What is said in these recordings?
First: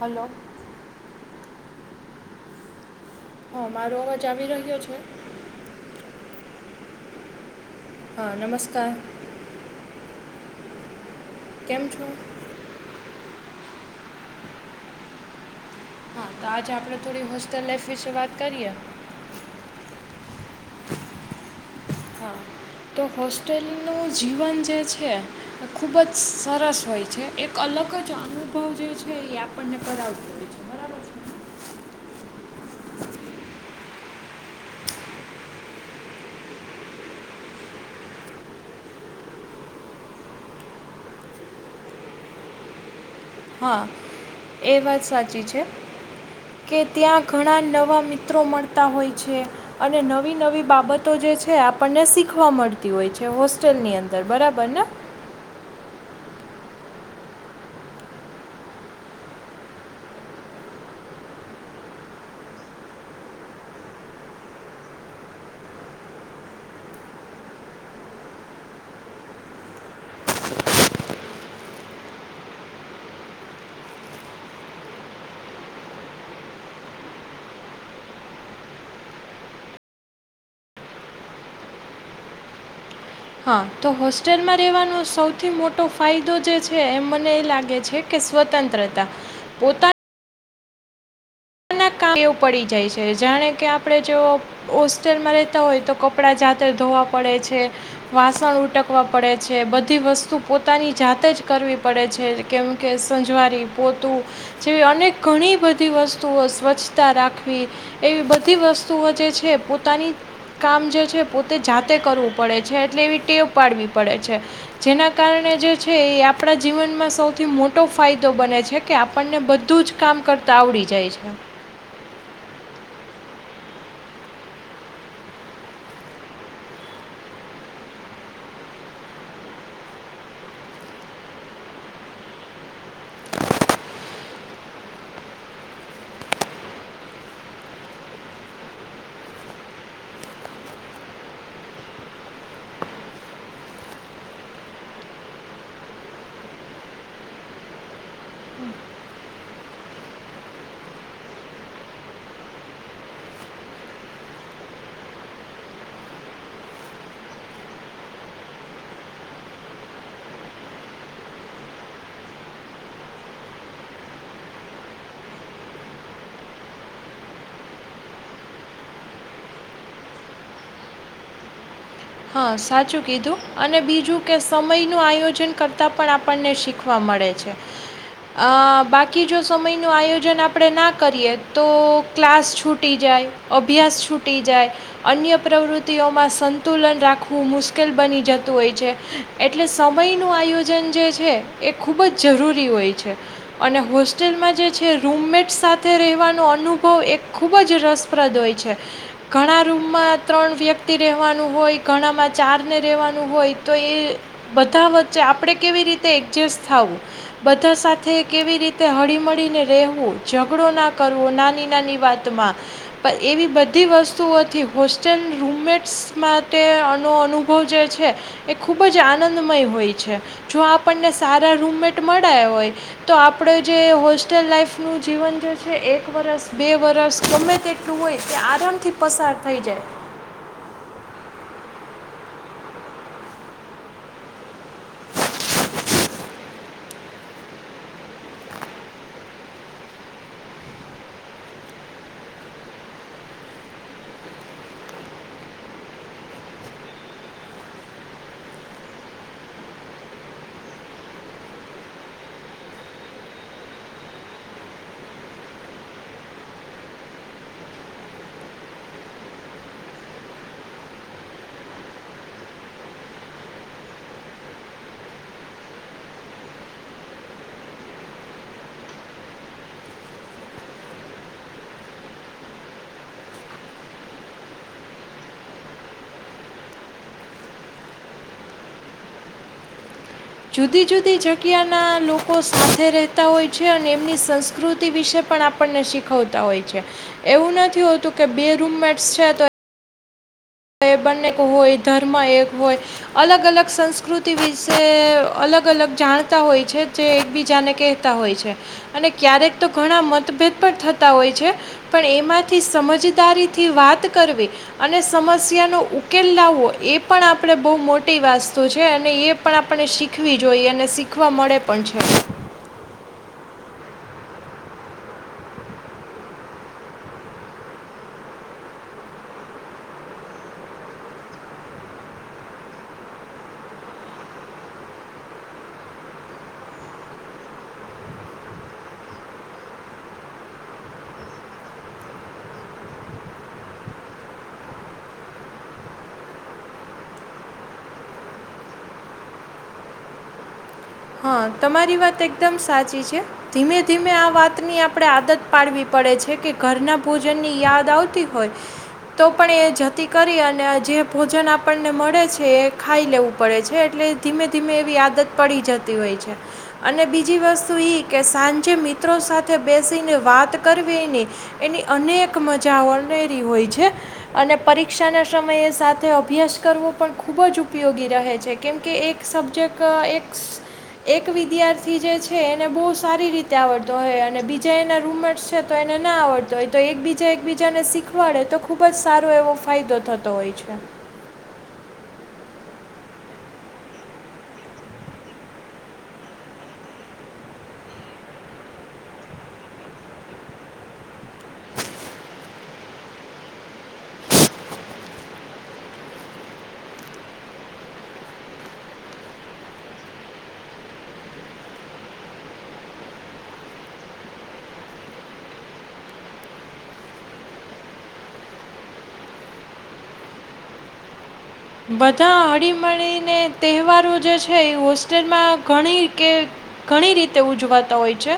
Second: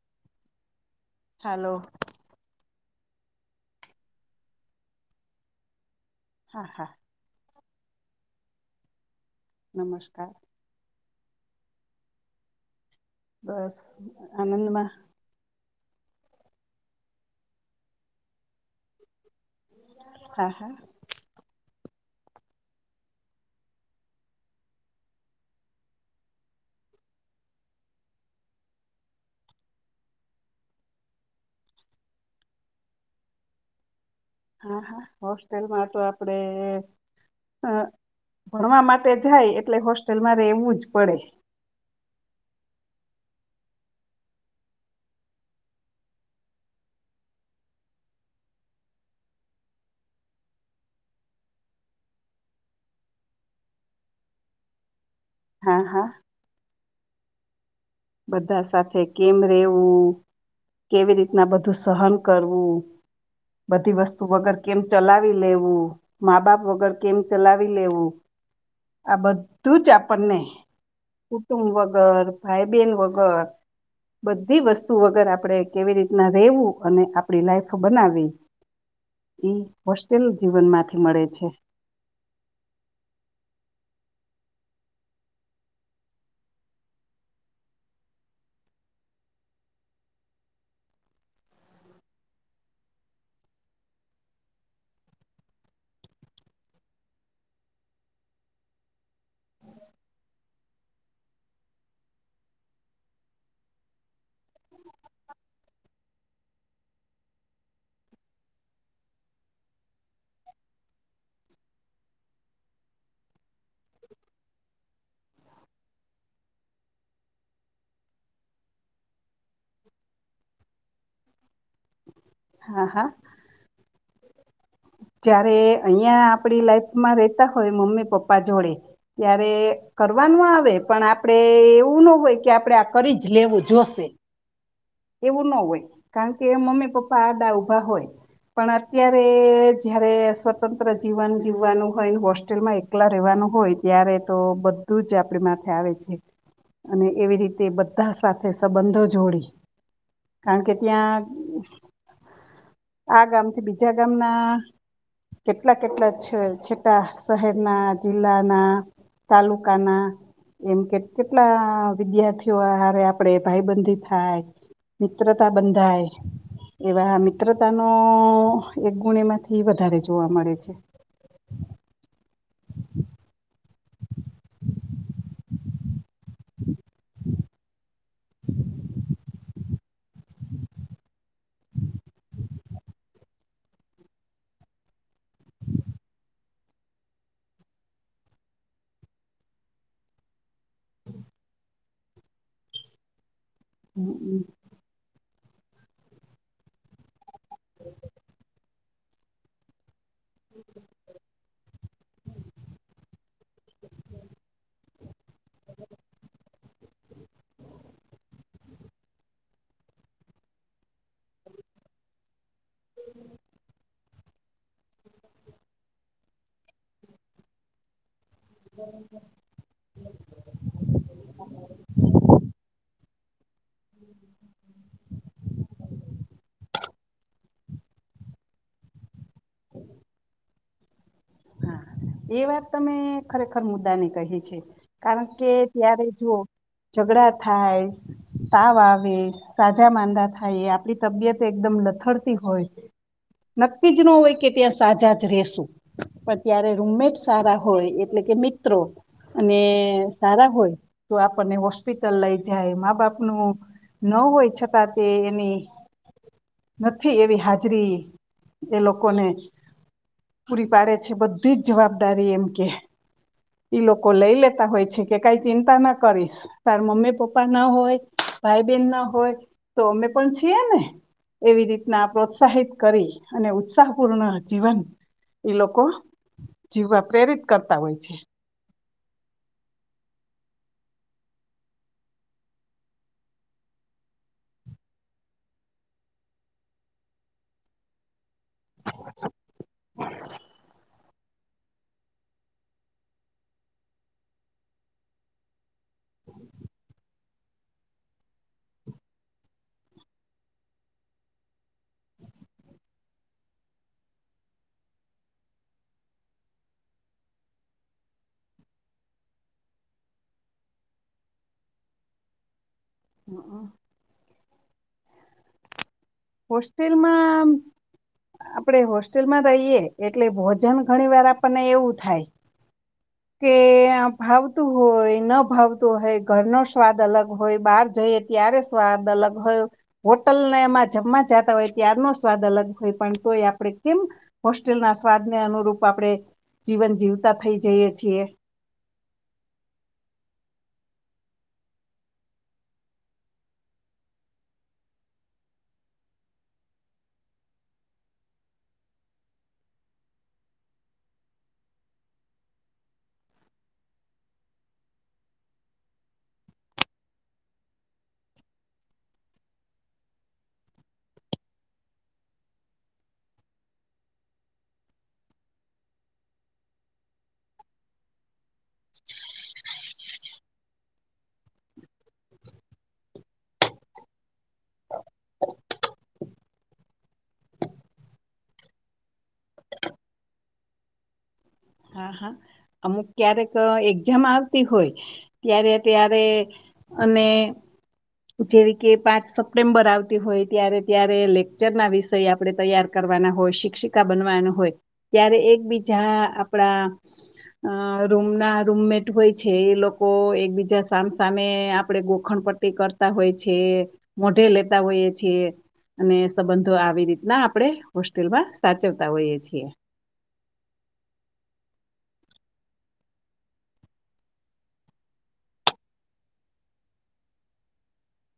Hello hello હા મારો અવાજ આવી રહ્યો છે હ હા હા નમસ્કાર નમસ્કાર કેમ છો બસ આનંદમાં હા તો આજે આપડે થોડી હોસ્ટેલ લાઈફ વિશે વાત કરીએ હા હા હા તો હોસ્ટેલનું જીવન જે છે એ ખૂબ જ સરસ હોય છે એક અલગ જ અનુભવ જે છે એ આપણને કરાવતોું હોય છે બરાબર છે હા હા હોસ્ટેલમાં તો આપડે ભ ભણવા માટે જાય એટલે હોસ્ટેલમાં રહેેવું જ પડે હા એ વાત સાચી છે કે ત્યાં ઘણા નવા મિત્રો મળતા હોય છે અને નવી નવી બાબતો જે છે આપણને શીખવા મળતી હોય છે હોસ્ટેલની અંદર બરાબર ને હા હા બધા સાથે કેમ રેવું કેવી રીતના બધું સહન કરવું બધી વસ્તુ વગર કેમ ચલાવી લેવું મા બાપ વગર કેમ ચલાવી લેવું આ બધું જ આપણને કુટુંબ વગર ભાઈ બેન વગર બધી વસ્તુ વગર આપણે કેવી રીતના રહેેવું અને આપડી લાઈફ બનાવી હોસ્ટેલ જીવનમાંથી મળે છે હા તો હોસ્ટેલમાં રહેેવાનો સૌથી મોટો ફાયદો જે છે એમ મને એ લાગે છે કે સ્વતંત્રતા પોતા એવું પડી જાય છે જાણે કે આપણે જો હોસ્ટેલમાં રહેેતા હોય તો કપડા જાતે ધોવા પડે છે વાસણ ઉટકવા પડે છે બધી વસ્તુ પોતાની જાતે જ કરવી પડે છે કેમકે સંજવારી પોતું જેવી અનેક ઘણી બધી વસ્તુઓ સ્વચ્છતા રાખવી એવી બધી વસ્તુઓ જે છે પોતાની કામ જે છે પોતે જાતે કરવું પડે છે એટલે એવી ટેવ પાડવી પડે છે જેના કારણે જે છે એ આપણા જીવનમાં સૌથી મોટો ફાયદો બને છે કે આપણને બધું જ કામ કરતાં આવડી જાય છે હા હા જયારે અહિયાં આપડી લાઈફમાં રેતા હોય મમ્મી પપ્પા જોડે ત્યારે કરવાનું આવે પણ આપડે એવું ના હોય કે આપડે આ કરી જ લેવું જોશે એવું ન હોય કારણ કે મમ્મી પપ્પા આડા ઉભા હોય પણ અત્યારે જયારે સ્વતંત્ર જીવન જીવવાનું હોય હોસ્ટેલમાં એકલા રહેવાનું હોય ત્યારે તો બધું જ આપડી માથે આવે છે અને એવી રીતે બધા સાથે સંબંધો જોડી કારણ કે ત્યાં આ ગામથી બીજા ગામના કેટલા કેટલા છે છેટા શહેરના જિલ્લાના તાલુકાના એમ કે કેટલા વિદ્યાર્થીઓ હારે આપણે ભાઈબંધી થાય મિત્રતા બંધાય એવા મિત્રતાનો એક ગુણમાંથી એ વધારે જોવા મળે છે. હા સાચું કીધું અને બીજું કે સમયનું આયોજન કરતાં પણ આપણને શીખવા મળે છે બાકી જો સમયનું આયોજન આપણે ના કરીએ તો ક્લાસ છૂટી જાય અભ્યાસ છૂટી જાય અન્ય પ્રવૃત્તિઓમાં સ તુલન રાખવું મુશ્કેલ બની જતું હોય છે એટલે સમયનું આયોજન જે છે એ ખૂબ જ જરૂરી હોય છે. અને હોસ્ટેલમાં જે છે રૂમમેટ સાથે રહેવાનો અનુભવ એક ખૂબ જ રસપ્રદ હોય છે. ઘણા રૂમમાં. ત્રણ વ્યક્તિ રહેવાના હોય ઘણામાં ચાર ને રહેવાનું હોય તો એ બધા વચ્ચે આપણે કેવી રીતે એડજસ્ટ થાવું બધા સાથે કેવી રીતે હળીમળીને રહેવું ઝઘડો ના કરવો નાની નાની વાતમાં પણ એવી બધી વસ્તુઓથી હોસ્ટેલ રૂમમેટ્સ માટેનો અનુભવ જે છે. એ ખૂબ જ આનંદમય હોય છે. જો આપણને સારા રૂમમેટ મળ્યા હોય તો આપણે જે હોસ્ટેલ લાઈફનું જીવન જે છે એક વરસ બે વરસ ગમે તેટલું હોય તે આરામથી પસાર થઈ જાય. હા એ વાત તમે ખરેખર મુદ્દા ની કહી છે કારણ કે ત્યારે જો ઝઘડા થાય તાવ આવે સાજા માંદા થાય આપણી તબિયત એકદમ લથડતી હોય નક્કી જ ન હોય કે ત્યાં સાજા જ રસું પણ ત્યારે રૂમમેટ સારા હોય એટલે કે મિત્રો અને સારા હોય તો આપણને હોસ્પિટલ લઇ જાય મા બાપનું ન હોય છતાં તે એની નથી એવી હાજરી એ લોકોને પૂરી પાડે છે બધ જ જવાબદારી એમ કે. લોકો લઈ લેતા હોય છે કે કઈ ચિંતા ના કરીશ તાર મમ્મી પપ્પા ના હોય ભાઈ બેન ના હોય તો અમે પણ છીએ ને એવી રીતના પ્રોત્સાહિત કરી અને ઉત્સાહપૂર્ણ જીવન ઈ લોકો જીવવા પ્રેરિત કરતા હોય છે. જુદી જુદી જગ્યાના લોકો સાથે રહેતા હોય છે અને એમની સંસ્કૃતિ વિશે પણ આપણને શીખવતા હોય છે એવું નથી હોતું કે બે રૂમમેટ્સ છે તો [inaudible] એ બંને હોય ધર્મ એક હોય અલગ અલગ સંસ્કૃતિ વિશે અલગ અલગ જાણતા હોય છે જે એક બીજા ને કતા હોય છે અને ક્યારેક તો ઘણા મતભેદ પણ થતા હોય છે પણ એમાંથી સમજદારીથી વાત કરવી અને સમ સમ્યા ન ઉકેલ લાવવો એ પણ આપણે બહ મોટી વાસ્તુ છે અને એ પણ આપણે શીખવી જોઈ અને શીખવા મળે પણ છે. [inaudible] હોસ્ટેલમાં આપડે હોસ્ટેલમાં રહીએ એટલે ભોજન ઘણી વાર આપણને એવું થાય. કે ભાવતું હોય ન ભાવતું હોય ઘરનો સ્વાદ અલગ હોય બહાર જઈએ ત્યારે સ્વાદ અલગ હોય હોટલ એમાં જમવા જતા હોય ત્યારનો સ્વાદ અલગ હોય પણ તોય આપણે કેમ હોસ્ટેલના સ્વાદને અનુરૂપ આપણે જીવન જીવતા થઈ જઈએ. છીએ. હા તમારી વાત એકદમ સાચી છે ધીમે ધીમે આ વાતની આપણે આદત પાડવી પડે છે કે ઘરના ભોજનની યાદ આવતી હોય તો પણ એ જતી કરી અને જે ભોજન આપણને મળે છે એ ખાઈ લેવું પડે છે એટલે ધીમે ધીમે એવી આદત પડી જતી હોય અને બીજી વસ્તુ કે સાંજે મિત્રો સાથે બેસીને વાત કરવીની એની અનેક મજા ઓરી હોય છે અને પરીક્ષાના સમયે સાથે અભ્યાસ કરવો પણ ખૂબ જ ઉપયોગી રહે છે કેમકે એક સબ્જેક્ટ એક એક વિદ્યાર્થી જે છે એને બહુ સારી રીતે આવડતો હોય અને બીજા એના રૂમર્સ છે તો એને ના આવડતો હોય તો એક બીજા એકબીજાને શીખવાડે તો ખુબ જ સારો એવો ફાયદો થતો હોય છે. હા હા અમુક ક્યારેક એક્ઝામ આવતી હોય ત્યારે ત્યારે અને જેવી કે પાંચ સપ્ટેમ્બર આવતી હોય ત્યારે ત્યારે લેકચર ના વિષય આપણે તૈયાર કરવાના હોય શિક્ષિકા બનવાનું હોય ત્યારે એકબીજા- આપણા રૂમ ના રૂમમેટ હોય છે એ લોકો એકબીજા સામ સામે આપે ગોખણ પટ્ટી કરતા હોય છે મોઢે લેતા હોઈએ છેએ અને સંબંધો આવી રીતના આપણે હોસ્ટેલમાં સાચવતા હોઈએ છીએ. બધા હળીમળીને તહેવારો જે છે એ હોસ્ટેલમાં ઘણી કે ઘણી રીતે ઉજવાતા હોય છે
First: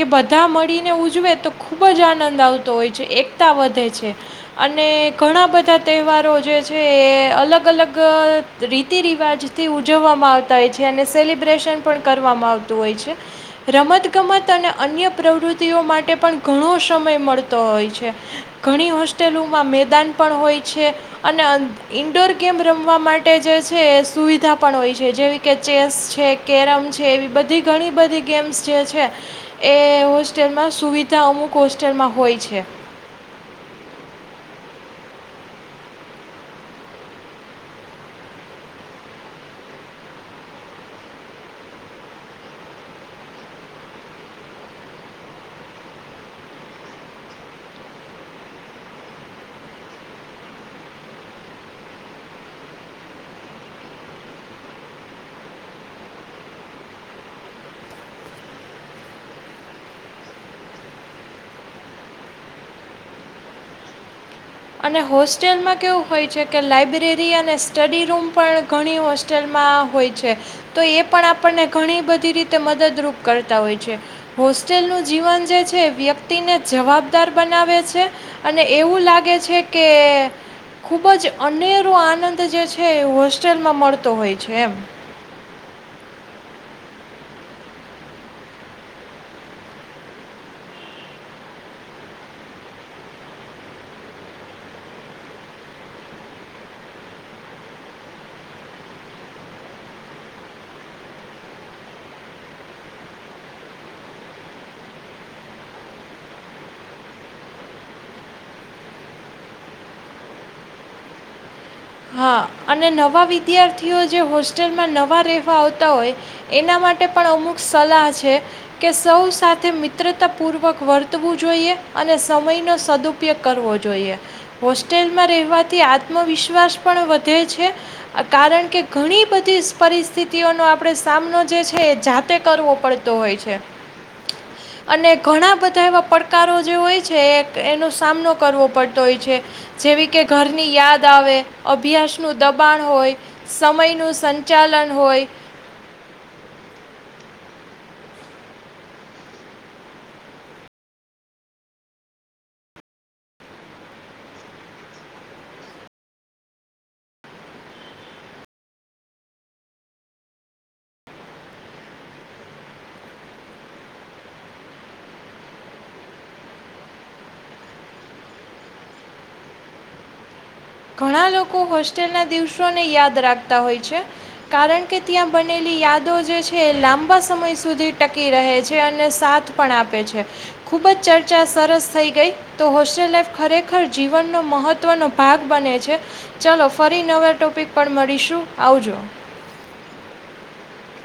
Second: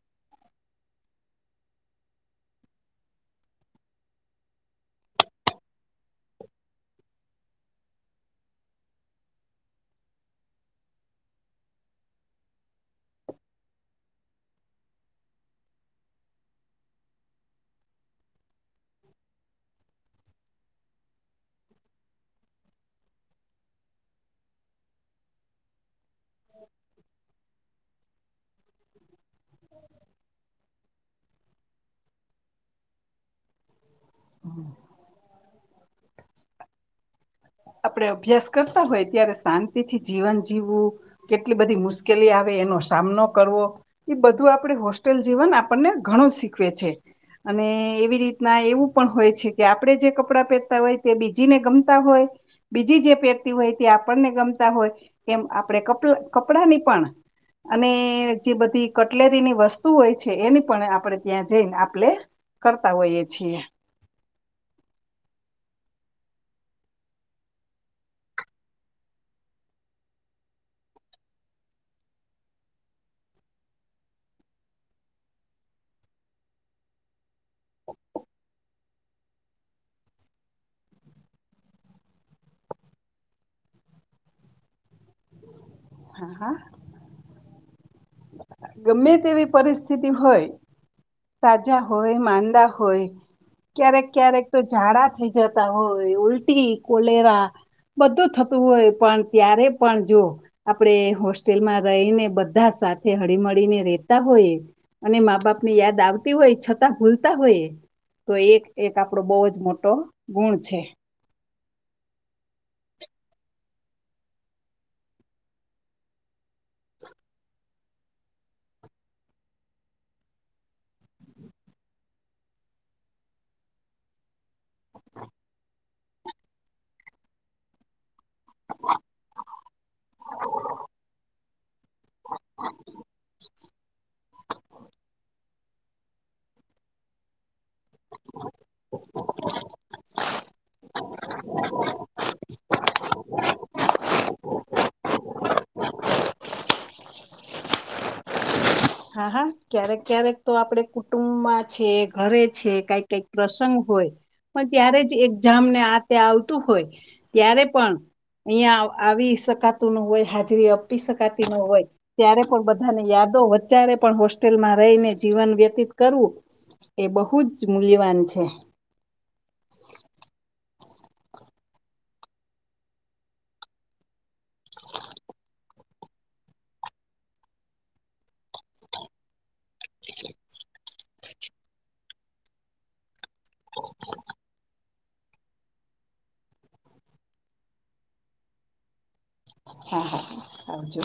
કે બધા મળીને ઉજવે તો ખૂબ જ આનંદ આવતો હોય છે એકતા વધે છે અને ઘણા બધા તહેવારો જે છે એ અલ અલગ-અલગ રીતિ રિવાજથી ઉજવવામાં આવતા હોય છે અને સેલિબ્રેશન પણ કરવામાં આવતું હોય છે રમતગમત અને અન્ય પ્રવૃત્તિઓ માટે પણ ઘણો સમય મળતો હોય છે ઘણી હોસ્ટેલોમાં મેદાન પણ હોય છે અને ઇન્ડોર ગેમ રમવા માટે જે છે સુવિધા પણ હોય છે જેવી કે ચેસ છે કેરમ છે એવી બધી ઘણી બધી ગેમ્સ જે છે, એ હોસ્ટેલમાં સુવિધા. અમુક હોસ્ટરમાં હોય છે. [unintelligible] આપણે અભ્યાસ કરતા હોય ત્યારે શાંતિ થી જીવન જીવવું કેટલી બધી મુશ્કેલી આવે એનો સામનો કરવો એ બધું આપણે હોસ્ટેલ જીવન આપણને ઘણું શીખવે છે અને એવી રીતના એવું પણ હોય છે કે આપણે જે કપડાં પહેરતા હોય તે બીજીને ગમતા હોય બીજી જે પહેરતા હોય, તે આપણને ગમતા હોય એમ આપણેપ કપડાની પણ, અને જે બધી કટલેરીની વસ્તુ હોય છે એની પણ, આપણે ત્યાં જઈને આપણે કરતા હોઈએ છીએ. અને હોસ્ટેલમાં કેવું હોય છે કે લાઇબ્રેરી અને સ્ટડી રૂમ પણ ઘણી હોસ્ટેલમાં હોય છે, તો એ પણ આપણને ઘણી બધી રીતે મદદરૂપ કરતા હોય છે. હોસ્ટેલનું જીવન જે છે, એ વ્યક્તિને જવાબદાર બનાવે છે અને એવું લાગે છે. છે કે ખૂબ જ અનેરો આનંદ જે છે, એ હોસ્ટેલમાં મળતો હોય છે એમ. હા હા. ગમે તેવી પરિસ્થિતિ હોય, તાજા હોય, માંદા હોય, ક્યારેક ક્યારેક તો ઝાડા થઈ જતા હોય, ઉલટી કોલેરા બધું થતું હોય, પણ ત્યારે પણ જો આપડે હોસ્ટેલમાં રહીને બધા સાથે હળીમળી ને રહેતા હોય અને મા બાપ ની યાદ આવતી હોય છતાં ભૂલતા હોય, તો એક એક આપડો બહુ જ મોટો ગુણ છે. હા, અને નવા વિદ્યાર્થીઓ જે હોસ્ટેલમાં નવા રહેવા આવતા હોય, એના માટે પણ અમુક સલાહ છે કે સૌ સાથે મિત્રતાપૂર્વક વર્તવું જોઈએ અને સમયનો સદુપયોગ કરવો જોઈએ. હોસ્ટેલમાં રહેવાથી આત્મવિશ્વાસ પણ વધે છે, કારણ કે ઘણી બધી પરિસ્થિતિઓનો આપણે સામનો જે છે, એ જાતે કરવો પડતો હોય છે. અને ઘણા બધા બધા એવા પડકારો જે હોય છે. એનો સામનો કરવો પડતો હોય છે, જેવી કે ઘરની યાદ આવે. નું દબાણ હોય, સમયનું સંચાલન હોય. [unintelligible] હા હા, ક્યારેક ક્યારેક તો આપણે કુટુંબમાં છે, ઘરે છે, કંઈ કંઈ પ્રસંગ હોય, પણ ત્યારે જ એ જામને આતે આવતું હોય, ત્યારે પણ અહીં આવી શકાતું ન હોય, હાજરી આપી શકાતી ન હોય, ત્યારે પણ બધાને યાદો બિચારે પણ હોસ્ટેલમાં રહીને જીવન વ્યતીત કરવું, એ બહુ જ મૂલ્યવાન છે. ઘણા લોકો હોસ્ટેલના દિવસોને યાદ રાખતા હોય છે, કારણ કે ત્યાં બનેલી યાદો જે છે, એ લાંબા સમય સુધી ટકી રહે છે અને સાથ પણ આપે છે. ખૂબ જ ચર્ચા સરસ થઈ ગઈ. તો હોસ્ટેલ લાાઈફ ખરેખર જીવનનો મહત્ત્વનો ભાગ બને છે. છે. ચાલો, ફરી નવા ટોપિક પણ મળીશું. આવજો. હા હા, આવજો.